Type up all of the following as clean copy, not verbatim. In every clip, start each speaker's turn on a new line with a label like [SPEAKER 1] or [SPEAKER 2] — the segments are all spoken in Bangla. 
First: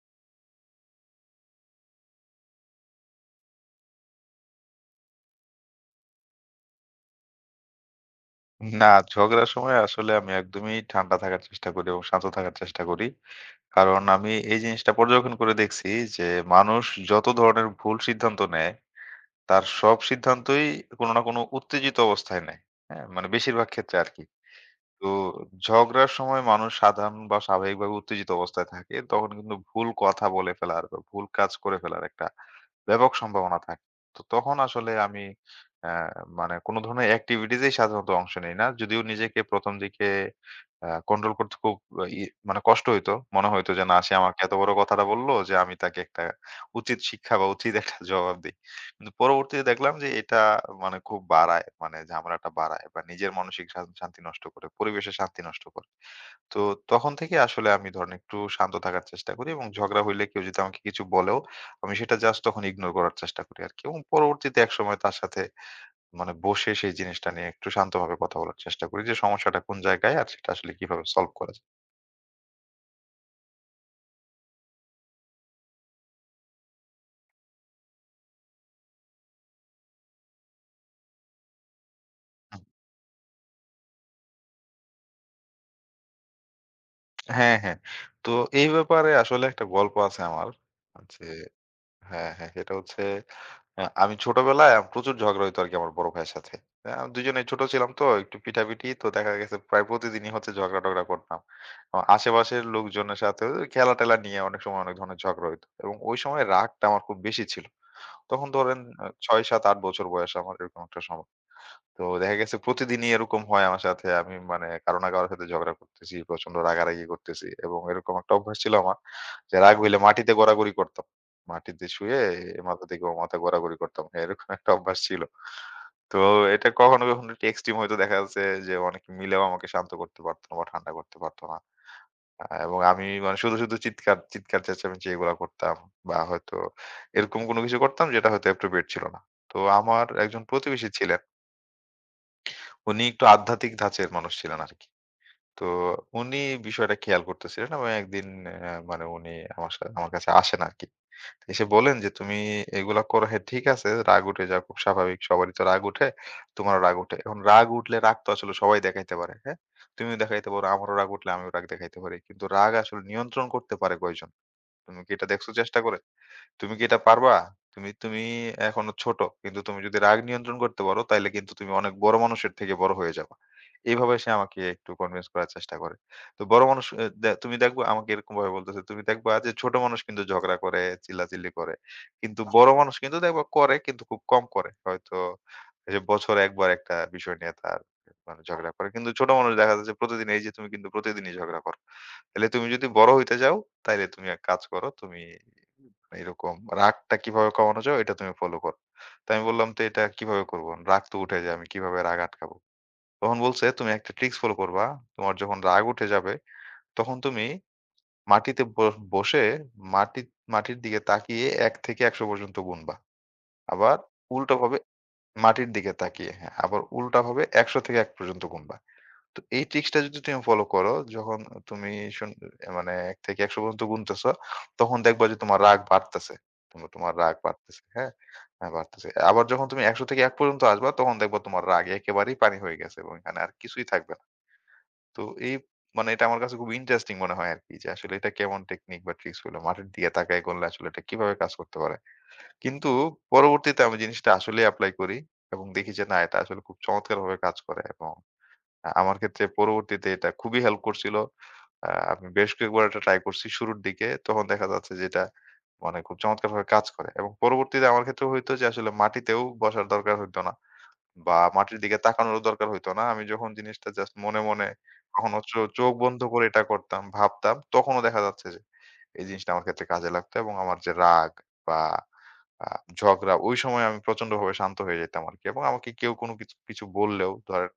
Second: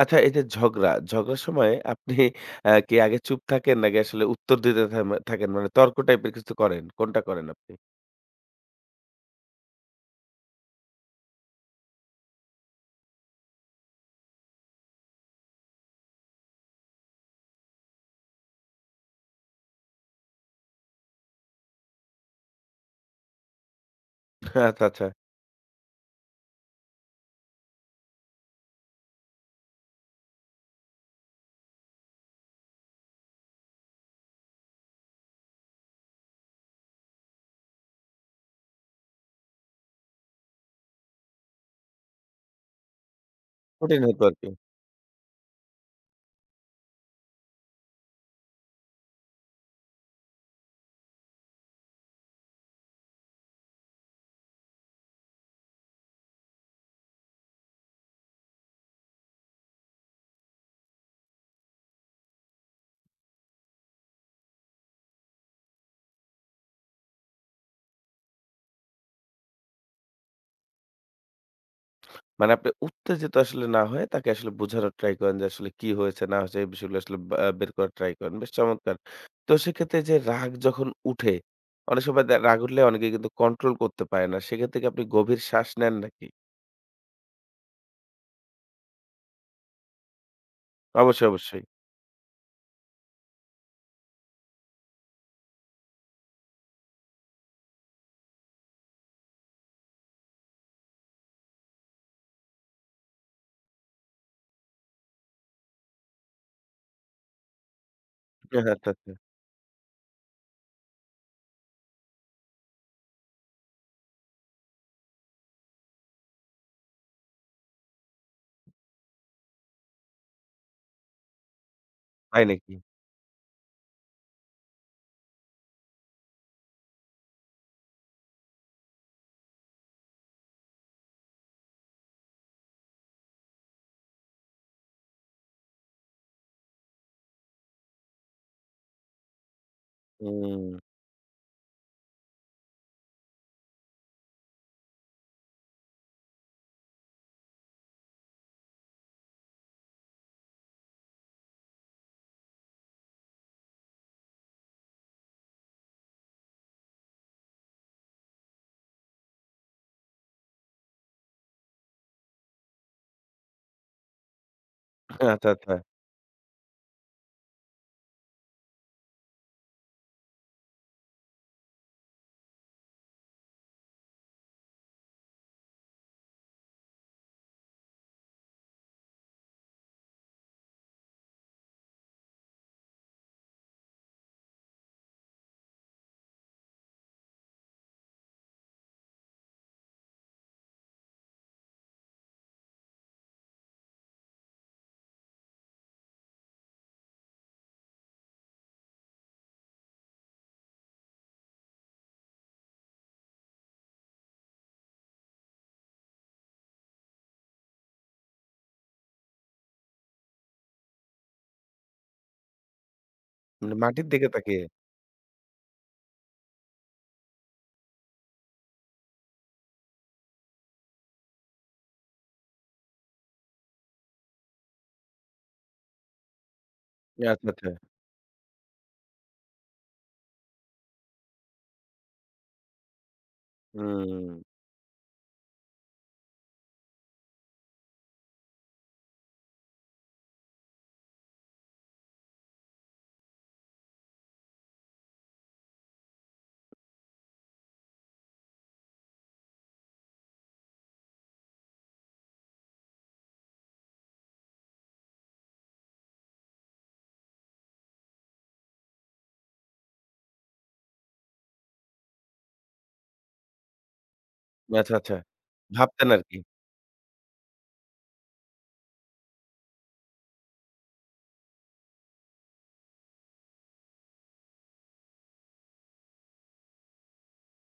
[SPEAKER 1] আচ্ছা, এই যে ঝগড়া, ঝগড়ার সময় আপনি কি আগে চুপ থাকেন নাকি আসলে উত্তর দিতে থাকেন? মানে তর্ক টাইপের কিছু করেন? কোনটা করেন আপনি?
[SPEAKER 2] না, ঝগড়ার সময় আসলে আমি একদমই ঠান্ডা থাকার চেষ্টা করি এবং শান্ত থাকার চেষ্টা করি। কারণ আমি এই জিনিসটা পর্যবেক্ষণ করে দেখছি যে মানুষ যত ধরনের ভুল সিদ্ধান্ত নেয়, তার সব সিদ্ধান্তই কোনো না কোনো উত্তেজিত অবস্থায় নেয়। হ্যাঁ? মানে বেশিরভাগ ক্ষেত্রে আরকি।
[SPEAKER 1] আচ্ছা, আচ্ছা।
[SPEAKER 2] তো ঝগড়ার সময় মানুষ সাধারণ বা স্বাভাবিকভাবে উত্তেজিত অবস্থায় থাকে। তখন কিন্তু ভুল কথা বলে ফেলার বা ভুল কাজ করে ফেলার একটা ব্যাপক সম্ভাবনা থাকে। তো তখন আসলে আমি অ্যা মানে কোন ধরনের activities এই সাধারণত অংশ নেই না। যদিও নিজেকে ১ম দিকে কন্ট্রোল করতে খুব আহ, ই মানে কষ্ট হইতো। মনে হইতো যে না,
[SPEAKER 1] কঠিন
[SPEAKER 2] সে
[SPEAKER 1] হতো
[SPEAKER 2] আমাকে
[SPEAKER 1] আরকি।
[SPEAKER 2] এত বড় কথাটা বলল যে আমি তাকে একটা উচিত শিক্ষা বা উচিত একটা জবাব দেই। কিন্তু পরবর্তীতে দেখলাম যে এটা মানে খুব বাড়ায়, মানে ঝামেলাটা বাড়ায় বা নিজের মানসিক শান্তি নষ্ট করে, পরিবেশের শান্তি নষ্ট করে। তো তখন থেকে আসলে আমি ধরেন একটু শান্ত থাকার চেষ্টা করি এবং ঝগড়া হইলে কেউ যদি আমাকে কিছু বলেও আমি সেটা জাস্ট তখন ইগনোর করার চেষ্টা করি আরকি। এবং পরবর্তীতে একসময় তার সাথে মানে বসে সেই জিনিসটা নিয়ে একটু শান্তভাবে কথা বলার চেষ্টা করি যে সমস্যাটা কোন জায়গায় আর সেটা আসলে কিভাবে সলভ করা যায়।
[SPEAKER 1] মানে আপনি উত্তেজিত আসলে না হয়ে তাকে আসলে বোঝানোর ট্রাই করেন যে আসলে কি হয়েছে না হয়েছে এই বিষয়গুলো আসলে বা বের করার ট্রাই করেন। বেশ চমৎকার। তো সেক্ষেত্রে এই যে রাগ যখন উঠে, অনেক সময় রাগ
[SPEAKER 2] হুম,
[SPEAKER 1] উঠলে অনেকে কিন্তু কন্ট্রোল করতে পারে না। সেক্ষেত্রে কি আপনি গভীর শ্বাস নেন নাকি?
[SPEAKER 2] হ্যাঁ, হ্যাঁ। তো এই ব্যাপারে আসলে একটা গল্প আছে আমার। যে
[SPEAKER 1] অবশ্যই, অবশ্যই।
[SPEAKER 2] হ্যাঁ, হ্যাঁ সেটা হচ্ছে হ্যাঁ, আমি ছোটবেলায় প্রচুর ঝগড়া হইতো আরকি আমার বড় ভাইয়ের সাথে। দুজনেই ছোট ছিলাম, তো একটু পিটাপিটি তো দেখা গেছে প্রায় প্রতিদিনই হচ্ছে, ঝগড়া-টগড়া করতাম। আশেপাশের লোকজনের সাথেও খেলা-টেলা নিয়ে অনেক সময় অনেক ধরনের ঝগড়া হইতো। এবং ওই সময় রাগটা আমার খুব বেশি ছিল। তখন ধরেন
[SPEAKER 1] আচ্ছা, আচ্ছা।
[SPEAKER 2] ৬, ৭, ৮ বছর বয়স আমার, এরকম একটা সময়। তো দেখা গেছে প্রতিদিনই এরকম হয় আমার সাথে। আমি মানে কারো না কারো সাথে ঝগড়া করতেছি, প্রচন্ড রাগারাগি করতেছি এবং এরকম একটা অভ্যাস ছিল আমার যে রাগ হইলে মাটিতে গড়াগড়ি করতাম। মাটিতে শুয়ে
[SPEAKER 1] তাই
[SPEAKER 2] এ
[SPEAKER 1] নাকি?
[SPEAKER 2] মাথা থেকে ও মাথা গড়াগড়ি করতাম। এরকম একটা অভ্যাস ছিল। তো এটা কখনো, কখনো একটু এক্সট্রিম হয়তো দেখা যাচ্ছে যে অনেকে মিলেও আমাকে শান্ত করতে পারতো না বা ঠান্ডা করতে পারতো না। এবং আমি মানে শুধু, শুধু চিৎকার, চিৎকার চেঁচামেচি এগুলা করতাম বা হয়তো এরকম কোনো কিছু করতাম যেটা হয়তো appropriate ছিল না। তো আমার একজন
[SPEAKER 1] হুম।
[SPEAKER 2] প্রতিবেশী ছিলেন, উনি একটু আধ্যাত্মিক ধাঁচের মানুষ ছিলেন আরকি। তো উনি বিষয়টা খেয়াল করতেছিলেন এবং একদিন মানে উনি আমার কাছে আসেন আরকি। এসে বলেন যে, "তুমি এগুলা করো, হ্যাঁ, ঠিক আছে, রাগ উঠে যাওয়া খুব স্বাভাবিক। সবারই তো রাগ উঠে, তোমারও রাগ উঠে। এখন রাগ উঠলে রাগ তো আসলে সবাই দেখাইতে পারে, হ্যাঁ? তুমিও দেখাইতে পারো, আমারও রাগ উঠলে আমিও রাগ দেখাইতে পারি। কিন্তু রাগ আসলে নিয়ন্ত্রণ করতে পারে কয়জন? তুমি কি এটা
[SPEAKER 1] আচ্ছা,
[SPEAKER 2] দেখছো
[SPEAKER 1] আচ্ছা।
[SPEAKER 2] চেষ্টা করে? তুমি কি এটা পারবা? তুমি তুমি এখনো ছোট। কিন্তু তুমি যদি রাগ নিয়ন্ত্রণ করতে পারো তাইলে কিন্তু তুমি অনেক বড় মানুষের থেকে বড় হয়ে যাবা।" এইভাবে সে আমাকে একটু কনভিন্স করার চেষ্টা করে। তো বড় মানুষ এ দে তুমি দেখবা আমাকে এরকমভাবে বলতেছে। তুমি দেখবা যে ছোট মানুষ কিন্তু ঝগড়া করে, চিল্লাচিল্লি করে। কিন্তু বড় মানুষ কিন্তু দেখবা করে, কিন্তু খুব কম করে। হয়তো এই যে বছরে একবার একটা বিষয় নিয়ে তার মানে ঝগড়া করে। কিন্তু ছোট মানুষ দেখা যাচ্ছে প্রতিদিন, এই যে তুমি কিন্তু প্রতিদিনই ঝগড়া করো। তাইলে তুমি যদি বড় হইতে চাও তাইলে তুমি এক কাজ করো। তুমি এরকম রাগটা কিভাবে কমানো যায় এটা তুমি ফলো করো। তো আমি বললাম, তো এটা কিভাবে করবো? রাগ তো উঠে যায়, আমি কিভাবে রাগ আটকাবো? তখন বলছে, তুমি একটা ট্রিকস ফলো করবা। তোমার যখন রাগ উঠে যাবে তখন তুমি মাটিতে বসে মাটি মাটির দিকে তাকিয়ে ১ থেকে ১০০ পর্যন্ত গুনবা।
[SPEAKER 1] মানে
[SPEAKER 2] আবার
[SPEAKER 1] মাটির দিকে তাকিয়ে?
[SPEAKER 2] উল্টাভাবে মাটির দিকে তাকিয়ে, হ্যাঁ, আবার উল্টাভাবে ১০০ থেকে ১ পর্যন্ত গুনবা। তো এই ট্রিক্সটা যদি তুমি ফলো করো, যখন তুমি শুন মানে ১ থেকে ১০০ পর্যন্ত গুনতেছো, তখন দেখবা যে তোমার রাগ বাড়তেছে। তোমার রাগ
[SPEAKER 1] আচ্ছা, আচ্ছা।
[SPEAKER 2] বাড়তেছে, হ্যাঁ? হ্যাঁ, বাড়তেছে। আবার যখন তুমি ১০০ থেকে ১ পর্যন্ত আসবা, তখন দেখবা তোমার রাগ একেবারেই পানি হয়ে গেছে এবং এখানে আর কিছুই থাকবে না।
[SPEAKER 1] হুম।
[SPEAKER 2] তো এই মানে এটা আমার কাছে খুব ইন্টারেস্টিং মনে হয় আরকি যে আসলে এটা কেমন টেকনিক বা ট্রিক্স হলো? মাঠের দিকে তাকায় করলে আসলে এটা কিভাবে কাজ করতে পারে? কিন্তু পরবর্তীতে আমি জিনিসটা আসলেই এপ্লাই করি এবং দেখি যে না, এটা আসলে খুব চমৎকারভাবে কাজ করে এবং আমার ক্ষেত্রে পরবর্তীতে এটা খুবই হেল্প করছিল। আমি বেশ কয়েকবার এটা ট্রাই করছি শুরুর দিকে। তখন দেখা যাচ্ছে যে এটা মানে খুব চমৎকারভাবে কাজ করে। এবং পরবর্তীতে আমার ক্ষেত্রে হইতো যে আসলে মাটিতেও বসার দরকার হইতো না বা মাটির দিকে তাকানোরও দরকার হইতো না। আমি যখন জিনিসটা জাস্ট মনে, মনে
[SPEAKER 1] আচ্ছা, আচ্ছা।
[SPEAKER 2] কখনো চোখ
[SPEAKER 1] ভাবতেন
[SPEAKER 2] বন্ধ
[SPEAKER 1] আরকি।
[SPEAKER 2] করে এটা করতাম, ভাবতাম, তখনও দেখা যাচ্ছে যে এই জিনিসটা আমার ক্ষেত্রে কাজে লাগতো এবং আমার যে রাগ বা আ ঝগড়া, ওই সময় আমি প্রচন্ডভাবে শান্ত হয়ে যেতাম আরকি। এবং আমাকে কেউ কোনো কিছু কিছু বললেও ধরেন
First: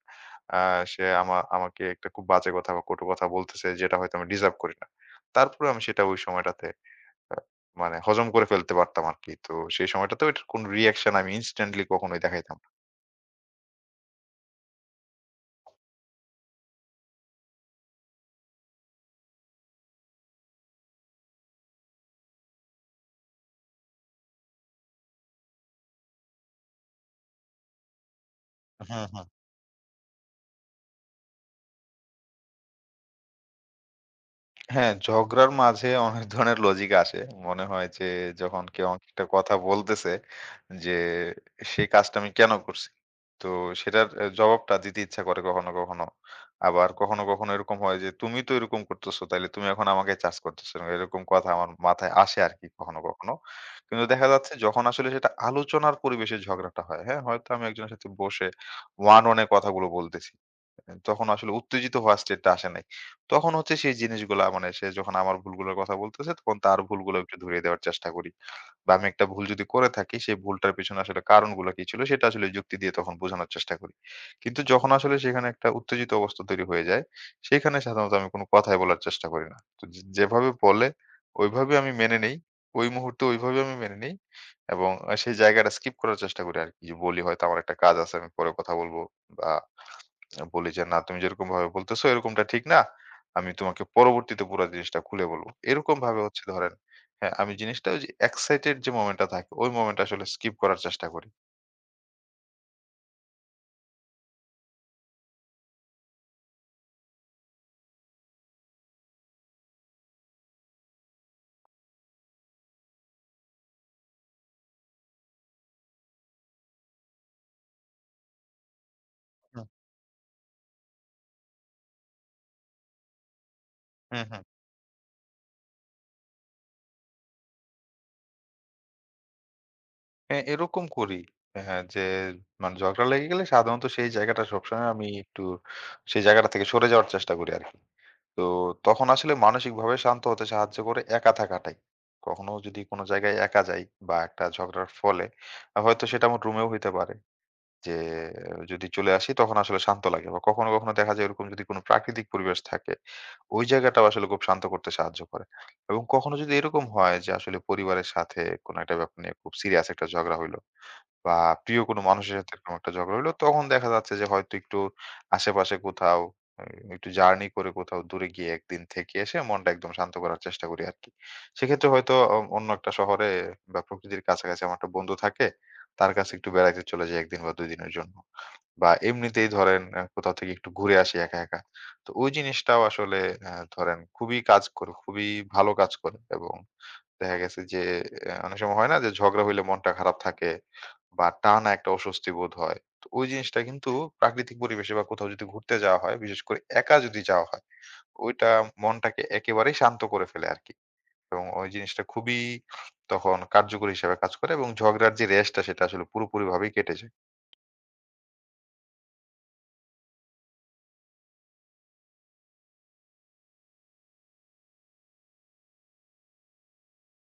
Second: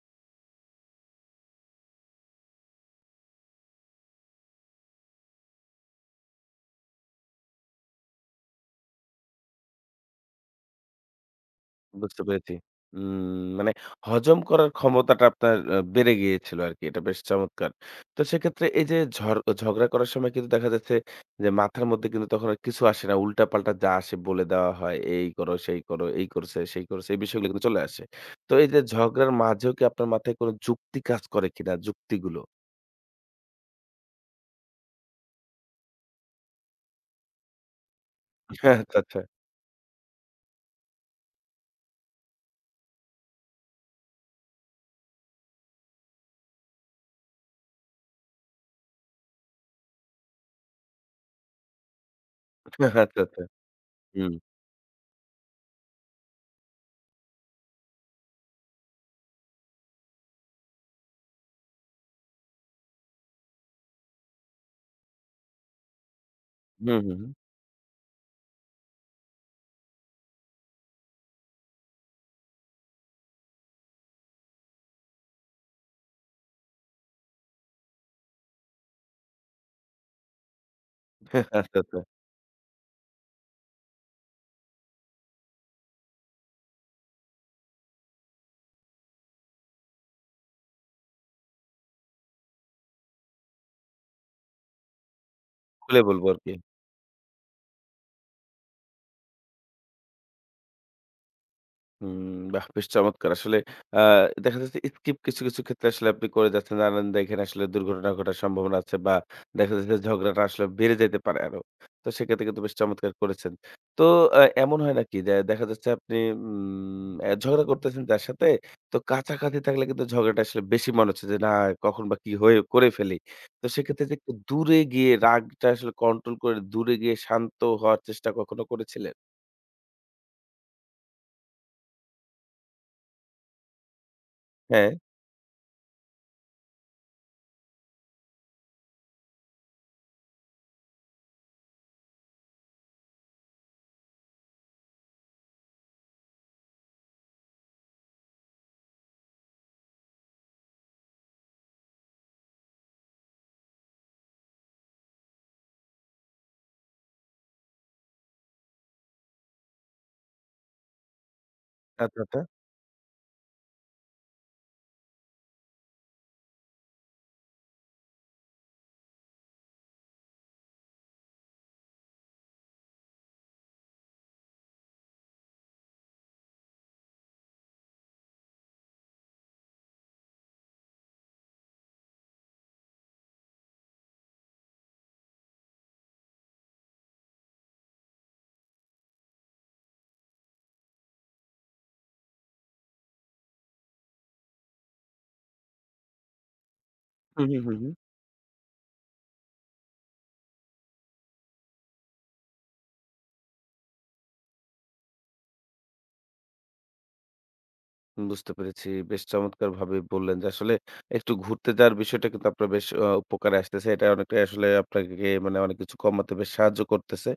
[SPEAKER 2] আ সে আমাকে একটা খুব বাজে কথা বা কটু কথা বলতেছে, যেটা হয়তো আমি ডিজার্ভ করি না। তারপরেও আমি সেটা ওই সময়টাতে আ মানে হজম করে ফেলতে পারতাম আরকি। তো সেই সময়টাতেও এটার কোনো রিঅ্যাকশন আমি ইনস্ট্যান্টলি কখনোই
[SPEAKER 1] বুঝতে পেরেছি।
[SPEAKER 2] দেখাইতাম না।
[SPEAKER 1] মানে হজম করার ক্ষমতাটা আপনার বেড়ে গিয়েছিল আরকি। এটা বেশ চমৎকার। তো সেক্ষেত্রে এই যে ঝগড়া করার সময় কিন্তু দেখা যাচ্ছে যে মাথার মধ্যে কিন্তু তখন আর কিছু আসে না। উল্টাপাল্টা যা আসে বলে দেওয়া হয়। এই করো, সেই করো, এই করছে, সেই করছে। এই বিষয়গুলো কিন্তু চলে আসে। তো এই যে
[SPEAKER 2] হুম, হুম,
[SPEAKER 1] ঝগড়ার মাঝেও কি আপনার মাথায় কোনো যুক্তি কাজ করে কিনা? যুক্তিগুলো?
[SPEAKER 2] হ্যাঁ, ঝগড়ার মাঝে অনেক ধরনের লজিক আসে। মনে হয় যে, যখন কেউ
[SPEAKER 1] আচ্ছা,
[SPEAKER 2] আমাকে
[SPEAKER 1] আচ্ছা।
[SPEAKER 2] একটা কথা বলতেছে যে সেই কাজটা আমি কেন করছি? তো সেটার জবাবটা দিতে ইচ্ছা করে কখনো, কখনো। আবার কখনো, কখনো এরকম হয় যে, তুমি তো এরকম করতেছো, তাইলে তুমি এখন আমাকে চার্জ করতেছো। এরকম কথা আমার মাথায় আসে আরকি
[SPEAKER 1] আচ্ছা,
[SPEAKER 2] কখনো, কখনো।
[SPEAKER 1] আচ্ছা।
[SPEAKER 2] কিন্তু দেখা
[SPEAKER 1] হুম।
[SPEAKER 2] যাচ্ছে যখন আসলে সেটা আলোচনার পরিবেশে ঝগড়াটা হয়, হ্যাঁ? হয়তো আমি একজনের সাথে বসে one on এ কথাগুলো বলতেছি। তখন আসলে উত্তেজিত হওয়ার স্টেটটা আসে নাই। তখন হচ্ছে সেই জিনিসগুলা, মানে সে যখন আমার ভুলগুলোর কথা বলতেছে তখন তার
[SPEAKER 1] হুম,
[SPEAKER 2] ভুলগুলো
[SPEAKER 1] হুম, হুম।
[SPEAKER 2] একটু ধরিয়ে দেওয়ার চেষ্টা করি। বা আমি একটা ভুল যদি করে থাকি, সেই ভুলটার পেছনে আসলে কারণগুলো কি ছিল সেটা আসলে যুক্তি দিয়ে তখন বোঝানোর চেষ্টা করি। কিন্তু যখন আসলে সেখানে একটা উত্তেজিত অবস্থা তৈরি হয়ে যায়, সেখানে সাধারণত আমি কোনো কথাই বলার চেষ্টা করি না। তো যে যেভাবে বলে ওইভাবে
[SPEAKER 1] আচ্ছা,
[SPEAKER 2] আমি
[SPEAKER 1] আচ্ছা।
[SPEAKER 2] মেনে নেই। ওই মুহূর্তে ওইভাবে আমি মেনে নেই এবং সেই জায়গাটা স্কিপ করার চেষ্টা করি আরকি। যে বলি, হয়তো আমার একটা কাজ আছে, আমি পরে কথা বলব, বা বলি যে, "না, তুমি যেরকমভাবে বলতেছো এরকমটা ঠিক না। আমি তোমাকে পরবর্তীতে পুরা জিনিসটা খুলে বলবো।"
[SPEAKER 1] খুলে
[SPEAKER 2] এরকমভাবে
[SPEAKER 1] বলবো
[SPEAKER 2] হচ্ছে
[SPEAKER 1] আরকি।
[SPEAKER 2] ধরেন, হ্যাঁ, আমি জিনিসটা ওই যে এক্সাইটেড যে মোমেন্টটা থাকে, ওই মোমেন্টটা আসলে স্কিপ করার চেষ্টা করি।
[SPEAKER 1] হুম। বাহ! বেশ চমৎকার। আসলে আ দেখা যাচ্ছে স্কিপ কিছু, কিছু ক্ষেত্রে আসলে আপনি করে যাচ্ছেন। জানেন যে এখানে আসলে দুর্ঘটনা ঘটার সম্ভাবনা আছে বা দেখা যাচ্ছে যে ঝগড়াটা আসলে বেড়ে যেতে পারে আরো। তো সেক্ষেত্রে কিন্তু বেশ চমৎকার করেছেন। তো এমন হয় নাকি যে দেখা যাচ্ছে আপনি উম অ্যা ঝগড়া করতেছেন যার সাথে, তো কাছাকাছি
[SPEAKER 2] হুম।
[SPEAKER 1] থাকলে কিন্তু ঝগড়াটা আসলে বেশি মনে হচ্ছে যে না কখন বা কি হয়ে করে ফেলি। তো সেক্ষেত্রে যে
[SPEAKER 2] হুম,
[SPEAKER 1] একটু
[SPEAKER 2] হুম।
[SPEAKER 1] দূরে গিয়ে রাগটা আসলে কন্ট্রোল করে দূরে গিয়ে শান্ত হওয়ার চেষ্টা কখনো করেছিলেন?
[SPEAKER 2] হ্যাঁ, এরকম করি। হ্যাঁ, যে মানে ঝগড়া লেগে গেলে সাধারণত সেই জায়গাটা সবসময়
[SPEAKER 1] হ্যাঁ।
[SPEAKER 2] আমি একটু, সেই জায়গাটা থেকে সরে যাওয়ার চেষ্টা করি আরকি। তো তখন আসলে মানসিকভাবে শান্ত হতে সাহায্য করে একা থাকাটাই। কখনো যদি কোনো জায়গায় একা যাই বা একটা ঝগড়ার ফলে হয়তো সেটা আমার রুমেও হইতে পারে। যে যদি চলে আসি তখন আসলে শান্ত লাগে, বা কখনো কখনো দেখা যায় এরকম, যদি কোনো প্রাকৃতিক পরিবেশ থাকে, ওই জায়গাটাও আসলে খুব শান্ত করতে সাহায্য করে। এবং কখনো যদি এরকম হয় যে আসলে পরিবারের সাথে কোনো একটা ব্যাপার নিয়ে খুব সিরিয়াস একটা ঝগড়া হইলো, বা প্রিয় কোনো
[SPEAKER 1] আচ্ছা,
[SPEAKER 2] মানুষের
[SPEAKER 1] আচ্ছা।
[SPEAKER 2] সাথে এরকম একটা ঝগড়া হইলো, তখন দেখা যাচ্ছে যে হয়তো একটু আশেপাশে কোথাও এ একটু জার্নি করে কোথাও দূরে গিয়ে একদিন থেকে এসে মনটা একদম শান্ত করার চেষ্টা করি আরকি। সেক্ষেত্রে হয়তো অন্য একটা শহরে বা প্রকৃতির কাছাকাছি আমার একটা বন্ধু থাকে, তার কাছে একটু বেড়াইতে চলে যাই ১ দিন বা ২ দিনের জন্য। বা এমনিতেই ধরেন কোথাও থেকে একটু ঘুরে আসি একা, একা। তো ওই জিনিসটাও আসলে ধরেন খুবই কাজ করে, খুবই ভালো কাজ করে এবং দেখা গেছে যে অনেক সময় হয় না যে ঝগড়া হইলে মনটা খারাপ থাকে বা টানা একটা অস্বস্তি বোধ হয়। তো ওই জিনিসটা কিন্তু প্রাকৃতিক পরিবেশে বা কোথাও যদি ঘুরতে যাওয়া হয়, বিশেষ করে একা যদি
[SPEAKER 1] হু,
[SPEAKER 2] যাওয়া
[SPEAKER 1] হু,
[SPEAKER 2] হয়,
[SPEAKER 1] হু, হু।
[SPEAKER 2] ওইটা মনটাকে একেবারেই শান্ত করে ফেলে আরকি। এবং ওই জিনিসটা খুবই তখন কার্যকরী হিসেবে কাজ করে এবং ঝগড়ার যে রেশটা সেটা আসলে পুরোপুরিভাবেই কেটে যায়।
[SPEAKER 1] বুঝতে পেরেছি। বেশ চমৎকারভাবে বললেন যে আসলে একটু ঘুরতে যাওয়ার বিষয়টা কিন্তু আপনার বেশ উপকারে আসতেছে। এটা অনেকটাই আসলে আপনাকে মানে অনেক কিছু কমাতে বেশ সাহায্য করতেছে।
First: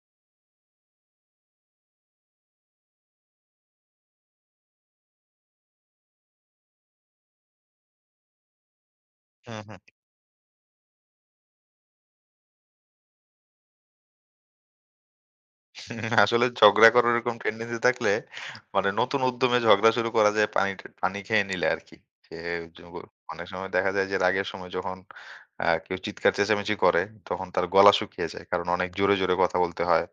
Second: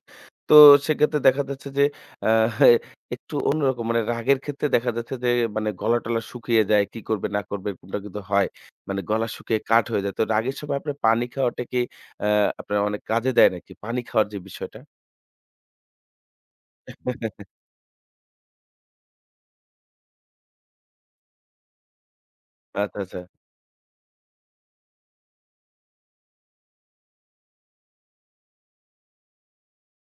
[SPEAKER 1] তো সেক্ষেত্রে দেখা যাচ্ছে যে আ একটু অন্যরকম মানে রাগের ক্ষেত্রে দেখা যাচ্ছে যে মানে গলা-টলা শুকিয়ে যায়, কি করবে না করবে এরকমটা কিন্তু হয়। মানে গলা
[SPEAKER 2] হুম,
[SPEAKER 1] শুকিয়ে
[SPEAKER 2] হুম।
[SPEAKER 1] কাঠ হয়ে যায়। তো রাগের সময় আপনার পানি খাওয়াটা কি আ আপনার অনেক কাজে দেয় নাকি? পানি খাওয়ার যে বিষয়টা?
[SPEAKER 2] আসলে ঝগড়া করার এরকম টেন্ডেন্সি থাকলে মানে নতুন উদ্যমে ঝগড়া শুরু করা যায়, পানি পানি খেয়ে নিলে আর কি। যে যুগ
[SPEAKER 1] আচ্ছা, আচ্ছা।
[SPEAKER 2] অনেক সময় দেখা যায় যে রাগের সময় যখন কেউ চিৎকার চেঁচামেচি করে তখন তার গলা শুকিয়ে যায়। কারণ অনেক জোরে, জোরে কথা বলতে হয়।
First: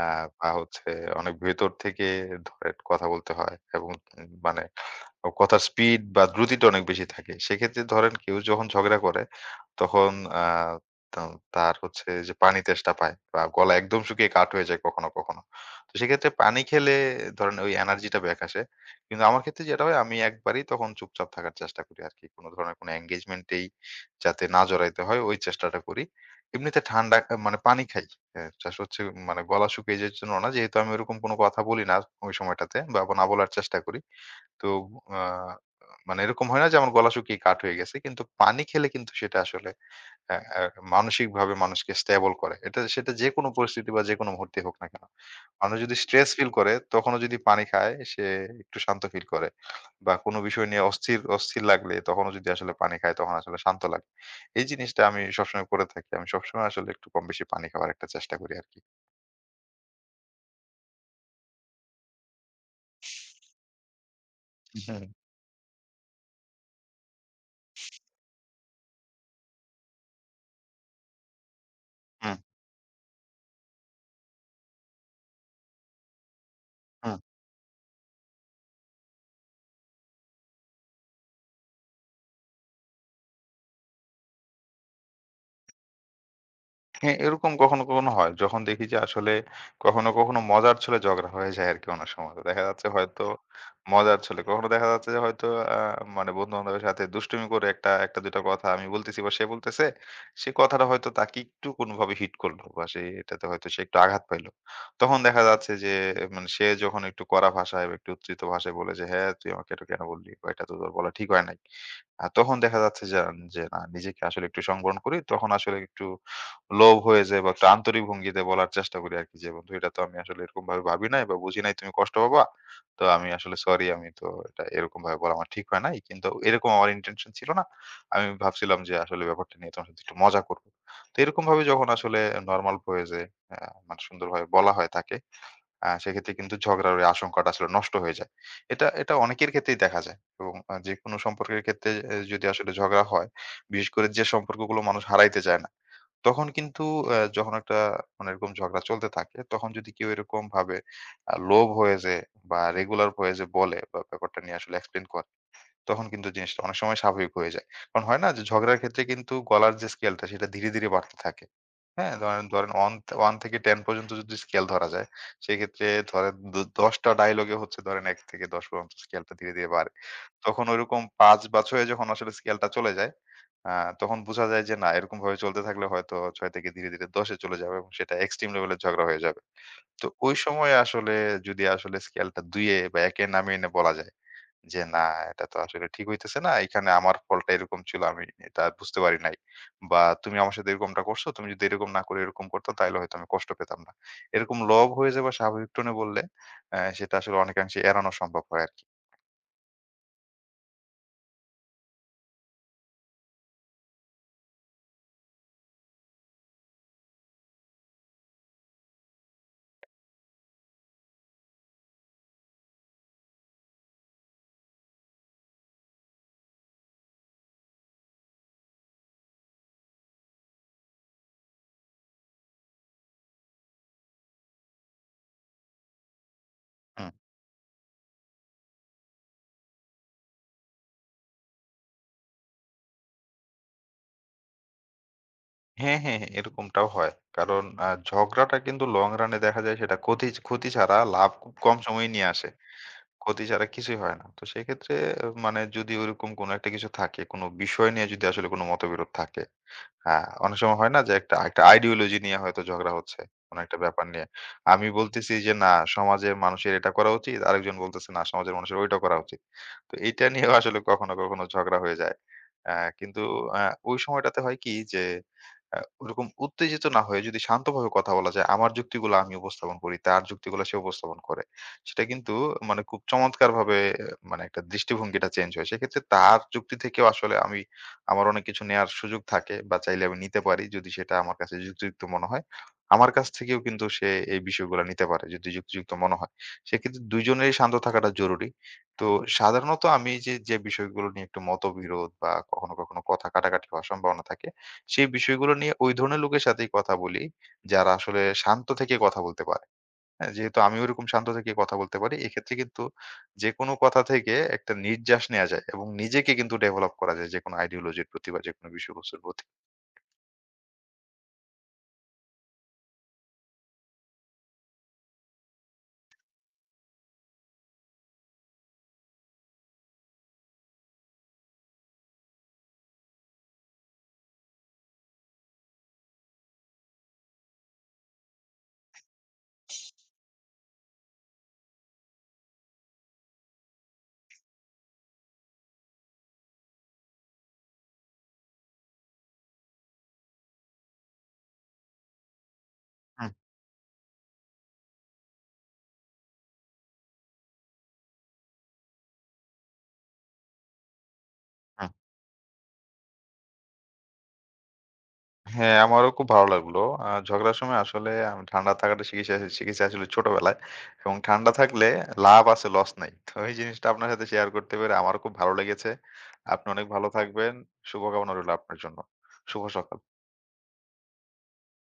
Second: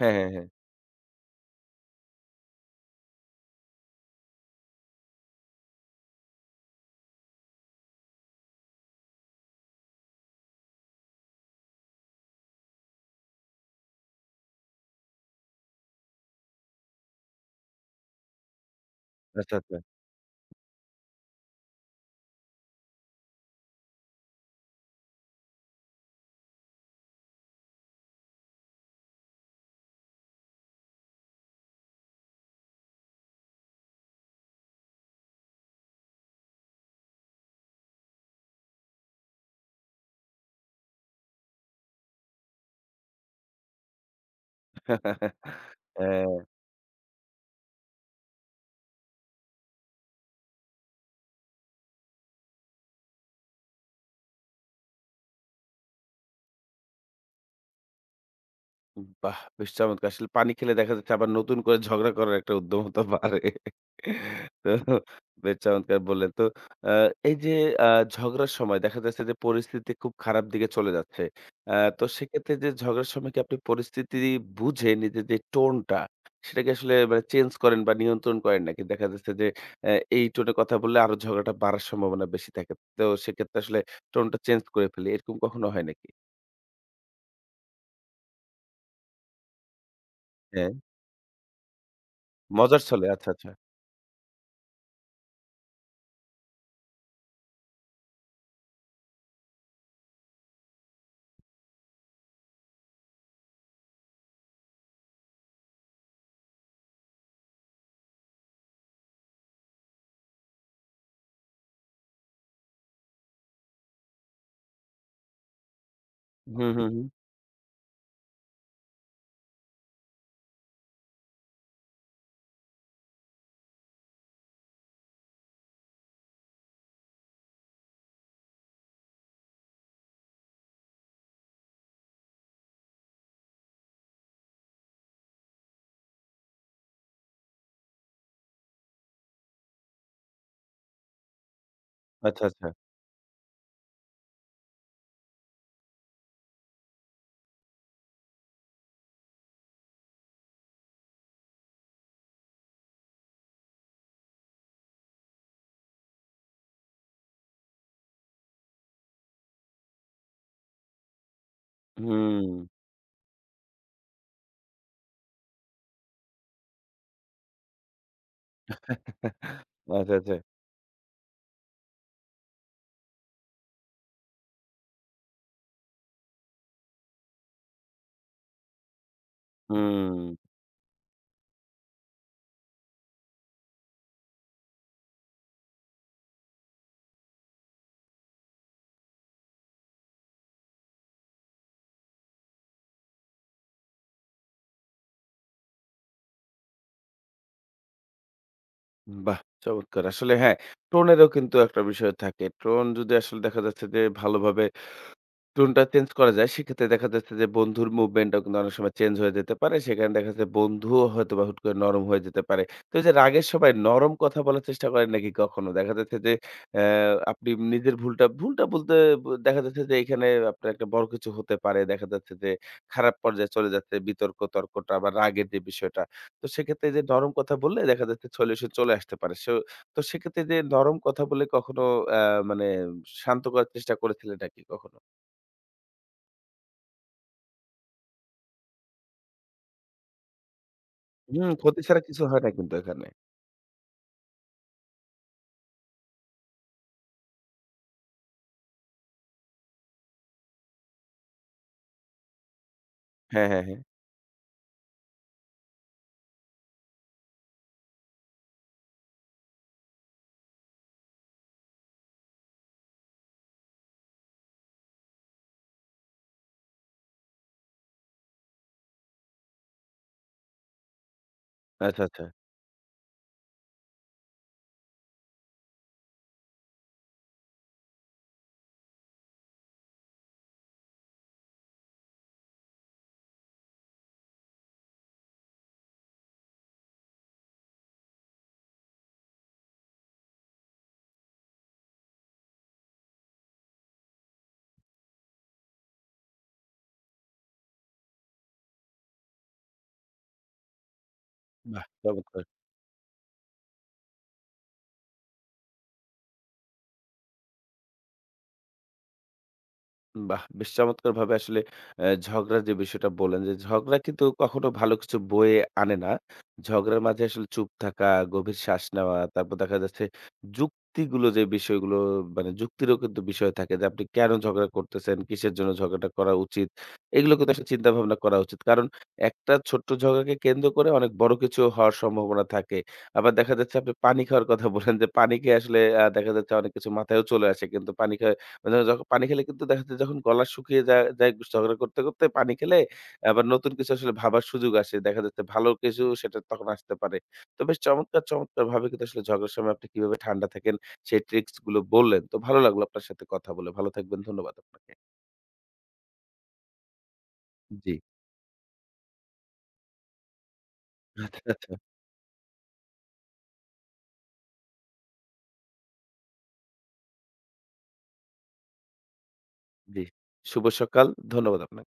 [SPEAKER 1] হ্যাঁ, হ্যাঁ, হ্যাঁ।
[SPEAKER 2] বা হচ্ছে অনেক ভেতর থেকে ধরেন কথা বলতে হয় এবং মানে কথার স্পিড বা দ্রুতিটা অনেক বেশি থাকে। সেক্ষেত্রে ধরেন কেউ যখন ঝগড়া করে তখন আ তা তার হচ্ছে যে পানি তেষ্টা পায় বা গলা একদম শুকিয়ে কাঠ হয়ে যায় কখনো, কখনো। তো সেক্ষেত্রে পানি খেলে ধরেন ওই এনার্জিটা ব্যাক আসে। কিন্তু আমার
[SPEAKER 1] আচ্ছা,
[SPEAKER 2] ক্ষেত্রে
[SPEAKER 1] আচ্ছা।
[SPEAKER 2] যেটা হয়, আমি একবারেই তখন চুপচাপ থাকার চেষ্টা করি আরকি। কোন ধরনের কোন engagement এই যাতে না জড়াইতে হয় ওই চেষ্টাটা করি। এমনিতে ঠান্ডা মানে পানি খাই। হ্যাঁ, চাষ হচ্ছে মানে গলা শুকিয়ে যাওয়ার জন্য না। যেহেতু আমি ওরকম কোনো কথা বলি না ওই সময়টাতে, বা না বলার চেষ্টা করি। তো আ মানে এরকম হয় না যে আমার গলা শুকিয়ে কাঠ হয়ে গেছে। কিন্তু পানি খেলে কিন্তু সেটা আসলে আ আ মানসিকভাবে মানুষকে স্টেবল করে। এটা সেটা যেকোনো পরিস্থিতি বা যেকোনো মুহূর্তে হোক না কেন। মানুষ
[SPEAKER 1] হ্যাঁ।
[SPEAKER 2] যদি স্ট্রেস
[SPEAKER 1] হ্যাঁ।
[SPEAKER 2] ফিল করে তখনও যদি পানি খায় সে একটু শান্ত ফিল করে। বা কোনো বিষয় নিয়ে অস্থির, অস্থির লাগলে তখনও যদি আসলে পানি খায় তখন আসলে শান্ত লাগে। এই জিনিসটা আমি সবসময় করে থাকি। আমি সবসময় আসলে একটু কম বেশি পানি খাওয়ার একটা চেষ্টা করি আরকি।
[SPEAKER 1] বাহ! বেশ চমৎকার। আসলে পানি খেলে দেখা যাচ্ছে আবার নতুন করে ঝগড়া করার একটা উদ্যমতা বাড়ে। তো
[SPEAKER 2] হ্যাঁ,
[SPEAKER 1] বেশ চমৎকার বললেন। তো আ এই যে আ ঝগড়ার সময় দেখা যাচ্ছে যে পরিস্থিতি খুব খারাপ দিকে চলে যাচ্ছে। আ তো
[SPEAKER 2] হ্যাঁ,
[SPEAKER 1] সেক্ষেত্রে যে ঝগড়ার সময় কি আপনি পরিস্থিতি বুঝে নিজের যে টোনটা সেটাকে আসলে
[SPEAKER 2] হ্যাঁ।
[SPEAKER 1] মানে চেঞ্জ করেন বা নিয়ন্ত্রণ করেন নাকি দেখা যাচ্ছে যে এই টোনে কথা বললে আরো ঝগড়াটা বাড়ার সম্ভাবনা বেশি থাকে। তো সেক্ষেত্রে আসলে টোনটা চেঞ্জ করে ফেলি। এরকম কখনো হয় নাকি?
[SPEAKER 2] হ্যাঁ, এরকম কখনো, কখনো হয়। যখন দেখি যে আসলে কখনো, কখনো
[SPEAKER 1] হ্যাঁ।
[SPEAKER 2] মজার ছলে ঝগড়া হয়ে যায় আরকি অনেক সময়। তো দেখা
[SPEAKER 1] মজার
[SPEAKER 2] যাচ্ছে
[SPEAKER 1] ছলে
[SPEAKER 2] হয়তো
[SPEAKER 1] আচ্ছা, আচ্ছা।
[SPEAKER 2] মজার ছলে। কখনো দেখা যাচ্ছে যে হয়তো আ মানে বন্ধু-বান্ধবের সাথে দুষ্টুমি করে একটা ১ ২ টা কথা আমি বলতেছি বা সে বলতেছে। সে কথাটা হয়তো তাকে একটু কোনোভাবে হিট করলো বা সে এটাতে হয়তো সে একটু আঘাত পাইলো। তখন দেখা যাচ্ছে যে মানে সে যখন একটু কড়া ভাষায় বা একটু উচ্চিত ভাষায় বলে যে, "হ্যাঁ, তুই আমাকে এটা কেন বললি? বা এটা তো তোর বলা ঠিক হয় নাই।" তখন দেখা যাচ্ছে যে, যে না নিজেকে আসলে একটু সংবরণ করি। তখন আসলে একটু
[SPEAKER 1] হুম, হুম,
[SPEAKER 2] লোভ
[SPEAKER 1] হুম।
[SPEAKER 2] হয়ে যায় বা একটা আন্তরিক ভঙ্গিতে বলার চেষ্টা করি আরকি যে, "বন্ধু এটা তো আমি আসলে এরকম ভাবে ভাবি নাই বা বুঝি নাই তুমি কষ্ট পাবা। তো আমি আসলে সরি আমি তো এটা এরকম ভাবে বলা আমার ঠিক হয় নাই। কিন্তু এরকম আমার ইনটেনশন ছিল না। আমি ভাবছিলাম যে আসলে ব্যাপারটা নিয়ে তোমার সাথে একটু মজা করব।" তো এরকম ভাবে যখন আসলে নরমাল হয়ে যায়, আ মানে সুন্দরভাবে বলা হয় তাকে, সেক্ষেত্রে কিন্তু ঝগড়ার ওই আশঙ্কাটা আসলে নষ্ট হয়ে যায়। এটা এটা অনেকের ক্ষেত্রেই দেখা যায় এবং যেকোনো সম্পর্কের ক্ষেত্রে এ
[SPEAKER 1] আচ্ছা,
[SPEAKER 2] যদি
[SPEAKER 1] আচ্ছা।
[SPEAKER 2] আসলে ঝগড়া হয়, বিশেষ করে যে সম্পর্কগুলো মানুষ হারাইতে চায় না। তখন কিন্তু যখন একটা মানে এরকম ঝগড়া চলতে থাকে, তখন যদি কেউ এরকম ভাবে লোভ হয়ে যে বা রেগুলার হয়ে যে বলে বা ব্যাপারটা নিয়ে আসলে এক্সপ্লেইন করে, তখন কিন্তু জিনিসটা অনেক সময় স্বাভাবিক হয়ে যায়। কারণ হয় না যে ঝগড়ার ক্ষেত্রে কিন্তু গলার যে স্কেলটা সেটা ধীরে, ধীরে বাড়তে থাকে। হ্যাঁ? ধরেন,
[SPEAKER 1] হুম।
[SPEAKER 2] ধরেন 1 থেকে 10 পর্যন্ত যদি স্কেল ধরা যায়, সেক্ষেত্রে ধরেন ১০ টা ডায়ালগে হচ্ছে ধরেন ১ থেকে ১০ পর্যন্ত স্কেলটা ধীরে, ধীরে বাড়ে।
[SPEAKER 1] আচ্ছা, আচ্ছা।
[SPEAKER 2] তখন ঐরকম ৫ বছরে যখন আসলে স্কেলটা চলে যায়, আ তখন বুঝা যায় যে না এরকমভাবে চলতে থাকলে হয়তো ৬ থেকে ধীরে, ধীরে ১০ এ চলে যাবে এবং সেটা এক্সট্রিম লেভেলের ঝগড়া হয়ে যাবে। তো
[SPEAKER 1] হুম।
[SPEAKER 2] ওই সময়ে আসলে যদি আসলে স্কেলটা ২ এ বা ১ এ নামিয়ে এনে বলা যায় যে, "না এটা তো আসলে ঠিক হইতেছে না। এখানে আমার ফলটা এরকম ছিল। আমি এটা বুঝতে পারি নাই। বা তুমি আমার সাথে এরকমটা করছো। তুমি যদি এরকম না করে এরকম করতা তাইলে হয়তো আমি কষ্ট পেতাম না।" এরকম লব হয়ে যাওয়া স্বাভাবিক টোনে বললে সেটা আসলে অনেকাংশে এড়ানো সম্ভব হয় আরকি।
[SPEAKER 1] বাহ! চমৎকার। আসলে হ্যাঁ, টোনেরও কিন্তু একটা বিষয় থাকে। টোন যদি আসলে দেখা যাচ্ছে যে ভালোভাবে টোনটা চেঞ্জ করা যায়। সেক্ষেত্রে দেখা যাচ্ছে যে বন্ধুর মুভমেন্টটাও কিন্তু অনেক সময় চেঞ্জ হয়ে যেতে পারে। সেখানে দেখা যাচ্ছে বন্ধুও হয়তোবা হুট করে নরম হয়ে যেতে পারে। তো এই যে রাগের সময় নরম কথা বলার চেষ্টা করেন নাকি কখনো? দেখা যাচ্ছে যে অ্যা আপনি নিজের ভুলটা বলতে, দেখা যাচ্ছে যে এখানে আপনার একটা বড় কিছু হতে পারে। দেখা যাচ্ছে যে খারাপ পর্যায়ে চলে যাচ্ছে বিতর্ক, তর্কটা বা রাগের যে বিষয়টা। তো সেক্ষেত্রে এই যে
[SPEAKER 2] হুম।
[SPEAKER 1] নরম কথা বললে দেখা যাচ্ছে সলিউশন চলে আসতে পারে। সো তো সেক্ষেত্রে যে নরম কথা বলে কখনো অ্যা মানে শান্ত করার চেষ্টা করেছিলেন নাকি কখনো?
[SPEAKER 2] হ্যাঁ, হ্যাঁ, হ্যাঁ, এরকমটাও হয়। কারণ ঝগড়াটা কিন্তু লং রানে দেখা যায় সেটা ক্ষতি ক্ষতি ছাড়া লাভ
[SPEAKER 1] হুম,
[SPEAKER 2] খুব কম
[SPEAKER 1] ক্ষতি ছাড়া
[SPEAKER 2] সময়ে
[SPEAKER 1] কিছু
[SPEAKER 2] নিয়ে
[SPEAKER 1] হয়
[SPEAKER 2] আসে।
[SPEAKER 1] না কিন্তু এখানে।
[SPEAKER 2] ক্ষতি ছাড়া কিছুই হয় না। তো সেক্ষেত্রে মানে যদি ওরকম কোনো একটা কিছু থাকে, কোনো বিষয় নিয়ে যদি আসলে কোনো মতবিরোধ থাকে হ্যাঁ, অনেক সময় হয় না যে একটা একটা আইডিওলজি নিয়ে হয়তো ঝগড়া হচ্ছে,
[SPEAKER 1] হ্যাঁ,
[SPEAKER 2] কোনো
[SPEAKER 1] হ্যাঁ,
[SPEAKER 2] একটা
[SPEAKER 1] হ্যাঁ।
[SPEAKER 2] ব্যাপার নিয়ে। আমি বলতেছি যে না সমাজের মানুষের এটা করা উচিত, আরেকজন বলতেছে না সমাজের মানুষের ওইটা করা উচিত। তো এইটা নিয়েও আসলে কখনো, কখনো ঝগড়া হয়ে যায়। কিন্তু আ ওই সময়টাতে হয় কি যে ওরকম উত্তেজিত না হয়ে যদি শান্তভাবে কথা বলা যায়, আমার যুক্তিগুলো আমি উপস্থাপন করি, তার যুক্তিগুলো সে উপস্থাপন করে। সেটা
[SPEAKER 1] আচ্ছা, আচ্ছা।
[SPEAKER 2] কিন্তু মানে খুব চমৎকারভাবে মানে একটা দৃষ্টিভঙ্গিটা চেঞ্জ হয়। সেক্ষেত্রে তার যুক্তি থেকেও আসলে আমি আমার অনেক কিছু নেয়ার সুযোগ থাকে বা চাইলে আমি নিতে পারি যদি সেটা আমার কাছে যুক্তিযুক্ত মনে হয়। আমার কাছ থেকেও কিন্তু সে এই বিষয়গুলা নিতে পারে যদি যুক্তিযুক্ত মনে হয়। সেক্ষেত্রে ২ জনেরই শান্ত থাকাটা জরুরি। তো সাধারণত আমি যে বিষয়গুলো নিয়ে একটু মতবিরোধ বা কখনো, কখনো কথা কাটাকাটি হওয়ার সম্ভাবনা থাকে, সেই বিষয়গুলো নিয়ে ওই ধরনের লোকের সাথেই কথা বলি, যারা আসলে শান্ত থেকে কথা বলতে পারে। হ্যাঁ, যেহেতু আমি ওরকম শান্ত থেকে কথা
[SPEAKER 1] বাহ!
[SPEAKER 2] বলতে পারি,
[SPEAKER 1] চমৎকার।
[SPEAKER 2] এক্ষেত্রে কিন্তু যেকোনো কথা থেকে একটা নির্যাস নেয়া যায় এবং নিজেকে কিন্তু ডেভেলপ করা যায় যেকোনো আইডিওলজির প্রতি বা যেকোনো বিষয়বস্তুর প্রতি।
[SPEAKER 1] বাহ! বেশ চমৎকারভাবে আসলে ঝগড়ার যে বিষয়টা বললেন যে, ঝগড়া কিন্তু কখনো ভালো কিছু বয়ে আনে না। ঝগড়ার মাঝে আসলে চুপ থাকা, গভীর শ্বাস নেওয়া, তারপর দেখা যাচ্ছে যুক্তিগুলো যে বিষয়গুলো মানে যুক্তিরও কিন্তু বিষয় থাকে যে, আপনি কেন ঝগড়া করতেছেন? কিসের জন্য ঝগড়াটা করা উচিত? এগুলো কিন্তু আসলে চিন্তা ভাবনা করা উচিত। কারণ একটা ছোট্ট ঝগড়াকে কেন্দ্র করে অনেক বড় কিছু হওয়ার সম্ভাবনা থাকে। আবার দেখা যাচ্ছে আপনি পানি খাওয়ার কথা বললেন যে, পানি খেয়ে আসলে দেখা যাচ্ছে অনেক কিছু মাথায়ও চলে আসে। কিন্তু পানি খায় মানে পানি খেলে কিন্তু দেখা যায় যখন গলা শুকিয়ে যায় যায় ঝগড়া করতে, করতে পানি খেলে
[SPEAKER 2] হুম,
[SPEAKER 1] আবার নতুন কিছু আসলে ভাবার সুযোগ আসে। দেখা যাচ্ছে ভালো কিছু সেটা তখন আসতে পারে। তো বেশ চমৎকার, চমৎকারভাবে কিন্তু আসলে ঝগড়ার সময় আপনি কিভাবে ঠান্ডা থাকেন সেই ট্রিক্স গুলো
[SPEAKER 2] হুম।
[SPEAKER 1] বললেন। তো ভালো লাগলো আপনার সাথে কথা বলে। ভালো থাকবেন। ধন্যবাদ আপনাকে।
[SPEAKER 2] হ্যাঁ, আমারও খুব ভালো লাগলো। ঝগড়ার সময়
[SPEAKER 1] জি।
[SPEAKER 2] আসলে আমি ঠান্ডা থাকাটা শিখেছি শিখেছি আসলে ছোটবেলায়। এবং
[SPEAKER 1] আচ্ছা,
[SPEAKER 2] ঠান্ডা
[SPEAKER 1] আচ্ছা।
[SPEAKER 2] থাকলে লাভ আছে লস নাই। তো এই জিনিসটা আপনার সাথে শেয়ার করতে পেরে আমারও খুব ভালো লেগেছে। আপনি অনেক ভালো থাকবেন। শুভকামনা রইলো আপনার জন্য। শুভ সকাল।
[SPEAKER 1] জি। শুভ সকাল। ধন্যবাদ আপনাকে।